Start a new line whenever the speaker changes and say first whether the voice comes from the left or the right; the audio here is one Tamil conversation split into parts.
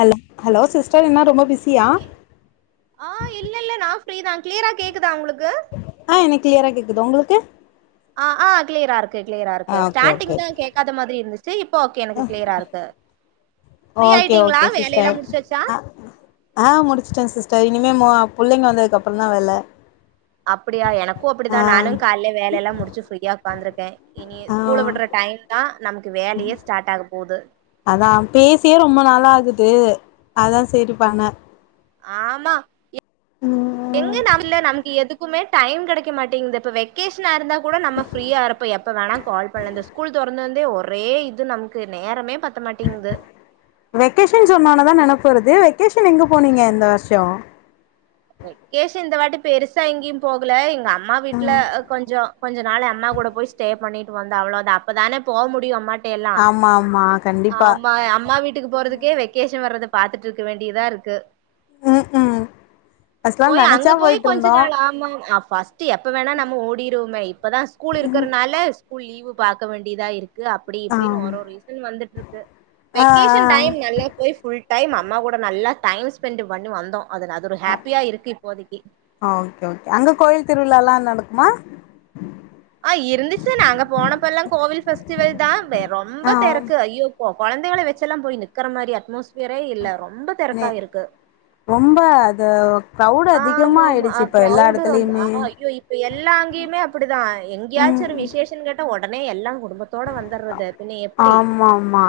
left: ஹல் ஹலோ சிஸ்டர் என்ன ரொம்ப பிஸியா
right: ஆ இல்ல இல்ல நா ஃப்ரீதா க்ளியரா கேக்குதா உங்களுக்
left: ஆ என்க் க்ளியரா கேக்குது உங்களுக்கு
right: அ ஆ கிளியரா இருக்கு கிளியரா
left: ஆ
right: இருக்கு
left: ஓகே ஓகே
right: ஸ்டார்டிங் தா கேக்காத மாதிரி இருந்துச் சரி இப்போ ஓகே எனக்கு கிளியரா இருக்கு ஃப்ரீ
left: ஓகே
right: ஆயிட்டீங்களா
left: ஓகே
right: வேலையெல்லா
left: சிஸ்டர்
right: முடிச்சாச்சா
left: அ ஆ முடிச்சிட்டே சிஸ்டர் இனி இனிமே மொ புள்ளைங்கோ வந்ததுக்கு அப்புறந்தா வேல
right: அப்புடியா எனக்கு
left: ஆ
right: அப்டிதா நானு காலைல வேலையெல்லா முடிச்சு ஃப்ரீயா உக்காந்துருக்கே இனி
left: ஆ
right: ஸ்கூல விட்ற டைம் தா நமக்கு வேலையே ஸ்டார்ட் ஆக போது
left: அதா பேசியே ரொம்ப நாளா ஆகுது அதா சரி பண்னே
right: ஆமா எங்க
left: ம்
right: நமல நமக்கு எதுக் க்குமே டைம் கெடைக்க மாட்டேங்குது இப்ப வெக்கேஷனா இருந்தாக் கூட நம்ம ஃபிரீயா இருப்போ எப்ப வேனா கால் பண்லா இந்த ஸ்கூல் தொ தொறந்துருந்தே ஒரே இது நமக்கு நேரமே பத்த மாட்டேங்கிது
left: வெகேஷன் சொன்ன ஒன்னேதா நெனப்பு வருது வெக்கேஷன் எங்க போனீங்க இந்த வருஷ
right: வெக்கேஷன் இந்த வாட்டி பெருசா எங்கேயு போகல எங்க அம்மா வீட்ல கொஞ்ச கொஞ்ச நாளு அம்மாக் கூட போய் ஸ்டே பண்ணிட்டு வந்தே அவ்ளோதா அப்ப தானே போ முடியு அம்மாட் ட்ட எல்லா
left: ஆமா ஆமா கண்டிப்பா
right: ஆமா அம்மா வீட்டுக்கு போறதுக்கே வெக்கேஷன் வர்றது பாத்துட்ருக்க வேண்டியதா இருக்கு
left: ம் ம் அஸ்லா
right: போய் அங்க போயு கொஞ்ச நாள்லா ஆமா ஃபஸ்ட்டு எப்ப வேணா நம்ம ஓடிருவோமே இப்பதா ஸ்கூல் இருக்கறனால ஸ்கூல் லீவ் பாக்க வேண்டியதா இருக் கு அப்படி
left: ஆ
right: இப்படின்னு ஒரு ஒரு ரீசன் வந்துட்டுருக்கு
left: ஆ
right: வெக்கேஷன்
left: ஆ
right: டைம் நல்லா போய் ஃபுல் டைம் அம்மா கூட நல்ல டைம் ஸ்பெண்ட்டு பண்ணி வந்தோ அது அது ஒரு
left: ஆ
right: ஹேப்
left: ஓகே ஓகே அங்க கோயில் திருவிலால்லா நடக்குமா
right: ஆ இருந்துச்சு நாங்க போனப்பெல்லா கோவில் ஃபெஸ்டிவல் தா வே
left: ஆ
right: ரொம்ப தெறக்கு ஐயோப் போ கொழந்தேகள வச்செல்லா போய் நிக்குற மாரி அட் மோஸ்ட் ஃப்ரே இல்ல ரொம்ப
left: நே
right: தெறக்கா இருக்கு
left: ரொம்ப அது க்ரௌட்
right: ஆ
left: அதிகமா
right: ஆமா ஆமா அ
left: ஆயிடுச்சு இப்ப எல்லா
right: கிரௌடு ரொம்ப அ
left: எடத்துலயுமே
right: ஐயோ இப்ப எ எல்லா அங்கேயுமே அப்படிதா எங்கயாச்சு ஒரு
left: ம்
right: விசேஷன்னு கேட்டா ஒடனே எல்லா குடும்பத்தோட வந்துர்றது பின்ன எப்டி
left: ஆமா மா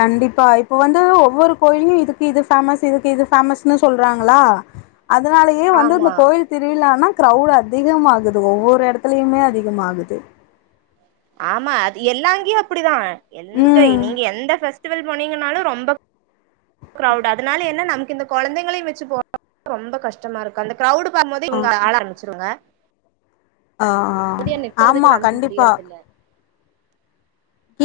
left: கண்டிப்பா இப்ப வந்து ஒவ்வொரு கோயிலயு இதுக்கு இது ஃபேமஸ் இதுக்கு இது ஃபேமஸ்ன்னு சொல்றாங்களா அதனாலயே வந்து இந்த
right: ஆமா
left: கோவில் திருவிளான்னா க்ரௌட்டு அதிகம் ஆகுது ஒவ்வொரு எடத்துலயுமே அதிகமாகுது
right: ஆமா அது எல்லாங்கியு அப்படிதா எங்க
left: ம்
right: நீங்க எந்த ஃபெஸ் பெஸ்டிவல் போனீங்கனாலு ரொம்ப க்ரௌவுட் அதனால என்ன நமக்கு இந்த கொழந்தெங்களையு வெச்சு போறது ரொம்ப கஷ்டமா இருக் அந்த க்ரௌவுடு பாம்போதே இவங்க
left: ஓகே
right: ஆள ஆரம்பிச்சுருவாங்க
left: ஆ அ ஆமா
right: நிக்கறதுக்கு நமக்கு
left: கண்டிப்பா
right: முடியறதில்ல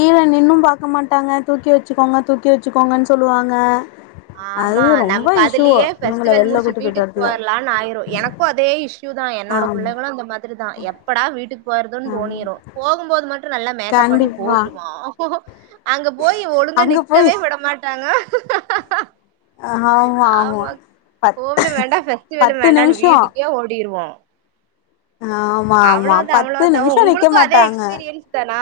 left: டத்துல நின்னு பாக்க மாட்டாங்க தூக்கி வச்சுக்கோங்க தூக்கி வச்சுக்கோங்கன்னு சொல்லுவாங்க
right: ஆமா
left: அது ரொம்ப
right: நமக்கு
left: இஷ்யூ
right: அதுலயே
left: இவங்கள
right: பெஃஸ்டிவல்
left: வெளில
right: முடிச்சு
left: கூட்டு போயிட்டு
right: வீட்டுக்கு
left: வரதுல
right: போயிர்லான்னு ஆயிரு எனக்கும அதே இஷ் சுயுதா என்னோட
left: ஆமா
right: புள்ளைகளு இந்த மாதிரி தா எப்படா வீட்டுக்கு போய்றதுன்னு
left: ஆமா
right: தோணிரு போகுபோது மட்டு நல்லா மேக்கப் பண்ணிப்
left: கண்டிப்பா
right: போயிருவா அங்க போயி ஒளுங்கா
left: அங்க போய்
right: நிக்கவே விட மாட்டாங்க ஆமா
left: பத்
right: கோவிலு வேண்டா பெஸ்டிவலு
left: பத்து
right: வேண்டான்
left: நிமிஷோ
right: வீட்டுக்கே ஓடிருவோ
left: ஆமா ஆமா
right: அவ்ளோதா
left: பத்து
right: அவ்ளோதா
left: நிமிஷ நிக்க
right: உங்களுக்கு அதே
left: மாட்டாங்க
right: எக்ஸ்பீரியன்ஸ் தானா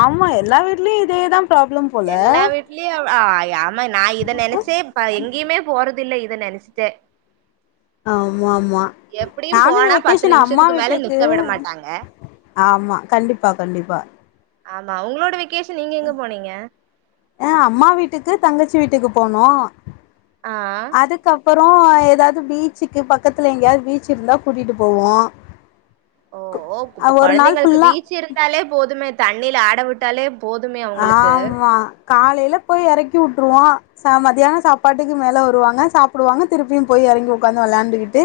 left: ஆமா எல்லா வீட்லயு இதேதா ப்ராப்ளம் போல
right: எல்லா வீட்லயு ஆ யாமா நா இத நெனச்சே ப எங்கேயுமே போறதில்ல இத நெனைச்சுட்டே
left: ஆமா ஆமா நானு இந்த
right: போனா பத்து
left: வெக்கேஷன் அம்மா
right: நிமிஷத்துக்கு மேல
left: வீட்டுக்கு
right: நிக்க விட மாட்டாங்க
left: ஆமா கண்டிப்பா கண்டிப்பா
right: ஆமா உங்களோட வெக்கேஷன் நீங்க எங்க போனீங்க
left: குச்சி வீட்டுக்கு போனோ
right: ஆ
left: அப்புறோ ஏதாவது பீச்சுக்கு பக்கத்துல எங்கேயாவது பீச் இருந்தா கூட்டிட்டு போவோ
right: ஓ ஓப்
left: ஒரு நாள்
right: கொழந்தைங்களுக்
left: ஃபுல்லா
right: பீச் இருந்தாலே போதுமே தண்ணீல ஆட விட்டாலே போதுமே அவங்களுக்கு.
left: ஆமா காலைல போய் இறக்கி விட்டுருவோ ச மத்தியான சாப்பாட்டுக்கு மேல வருவாங்க சாப்பிடுவாங்க திருப்பியு போய் இறங்கி உட்காந்து விளையாண்டுக்கிட்டு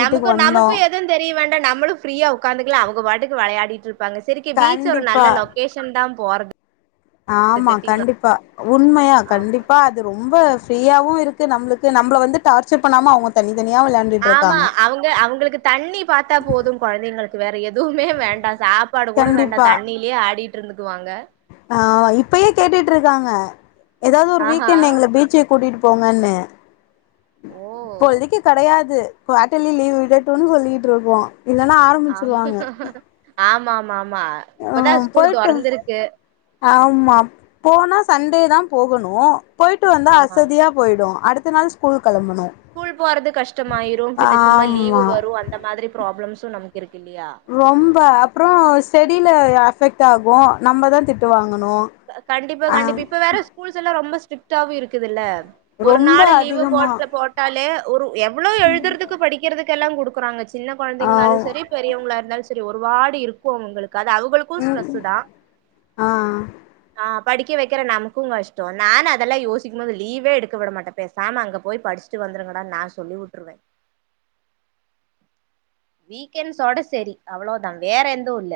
right: நமக்கு நமக்கு எதுவு தெரிய வேண்டா நம்மளு ஃப்ரீயா உட்காந்துக்கல அவங்க பாட்டுக்கு விளையாடி இருப்பாங்க சரிகி பீச் ஒரு நல்ல
left: கண்டிப்பா
right: லொகேஷன் தா போறது
left: ஆமா கண்டிப்பா உண்மையா
right: ஆமா.
left: கண்டிப்பா அது ரொம்ப ஃப்ரீயாவவு இருக்கு நம்மளுக்கு நம்மள வந்து டார்ச்சர் பண்ணாம அவங்க தனி
right: ஆமா அவங்க அவங்களுக்கு தண்ணி பாத்தா போது குழந்தைங்களுக்கு வேற எதுவுமே வேண்டா சாப்பாடு கூட வேண்டா தண்ணிலேயே ஆடிட்டு இருந்துக்குவாங்க
left: ஆமா இப்பயே கேட்டுட்டு இருக்காங்க ஏதாவது ஒரு
right: ஆஹா
left: வீக்கெண்ட் எங்கள பீச்சு கூட்டிகிட்டு போங்கன்னு
right: ஓ
left: இப்போதைக் கிடையாது குவாட்டலி லீவ் விடட்டும்ன்னு சொல்லிட்டு இருக்கோ இல்லன்னா
right: ஆ
left: ஆரம்பிச்சிருவாங்க
right: ஆமாமாமா
left: ஆ
right: இப்பதான் ஸ்கூல்
left: போய்ட்டு
right: தொறந்திருக்கு
left: ஆமா போனா சண் டே தா போகணு போயிட்டு வந்த
right: ஆமா.
left: அசதியா போயிடு அடுத்த நாள் ஸ்கூல் கெளம்பணு
right: ஸ்கூல் போறது கஷ்டமாயிரு பின்ன சும்மா லீவ்
left: ஆமா
right: வரும் அந்த மாதிரி ப்ராப்ளம்ஸு ம் நமக்
left: ரொம்ப அப்புறோ ஸ்டடியில அஃபெக்ட் ஆகும் நம்மதா திட்டுவாங்
right: கண்டிப்பா கண்டிப்பா இப்ப வேற ஸ்கூல்ஸ் எல்லா ரொம்ப ஸ்ட்ரிக்ட்டாவு இருக்குது இல்ல ஒரு
left: ரொம்ப
right: நாளு லீவு
left: அதிகமா
right: போட்ட போட்டாலே ஒரு எவ்ளோ எழுதறதுக்கு படிக்கறது கெல்லா குடுக்குறாங்க சின்ன
left: ஆ
right: கொழந்தைங்கனாலு செரி பெரியவங்ளா இருந்தாலு செரி ஒரு வாடி இருக்கு அவுங்களுக் க்கு அது அவுங்களுக்கு
left: ம்
right: ஸ்ட்ரெஸ்ஸு தா
left: ஆ
right: ஆ படிக்க வெக்கிற நமக்குங் கஷ்டோ நானு அதெல்லா யோசிக்கும் போது லீவே எடுக்க விட மாட்டே பேசாம அங்க போய் படி ச்சிட்டு வந்துருங்கடான் நா சொல்லி உட்ருவே
left: [inaudible]
right: வீக்கெண்ஸோட சேரி அவ்ளோதா வேற எந்து இல்ல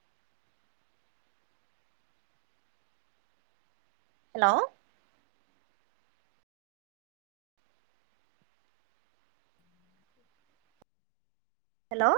left: ம்
right: ஹலோ ஹலோ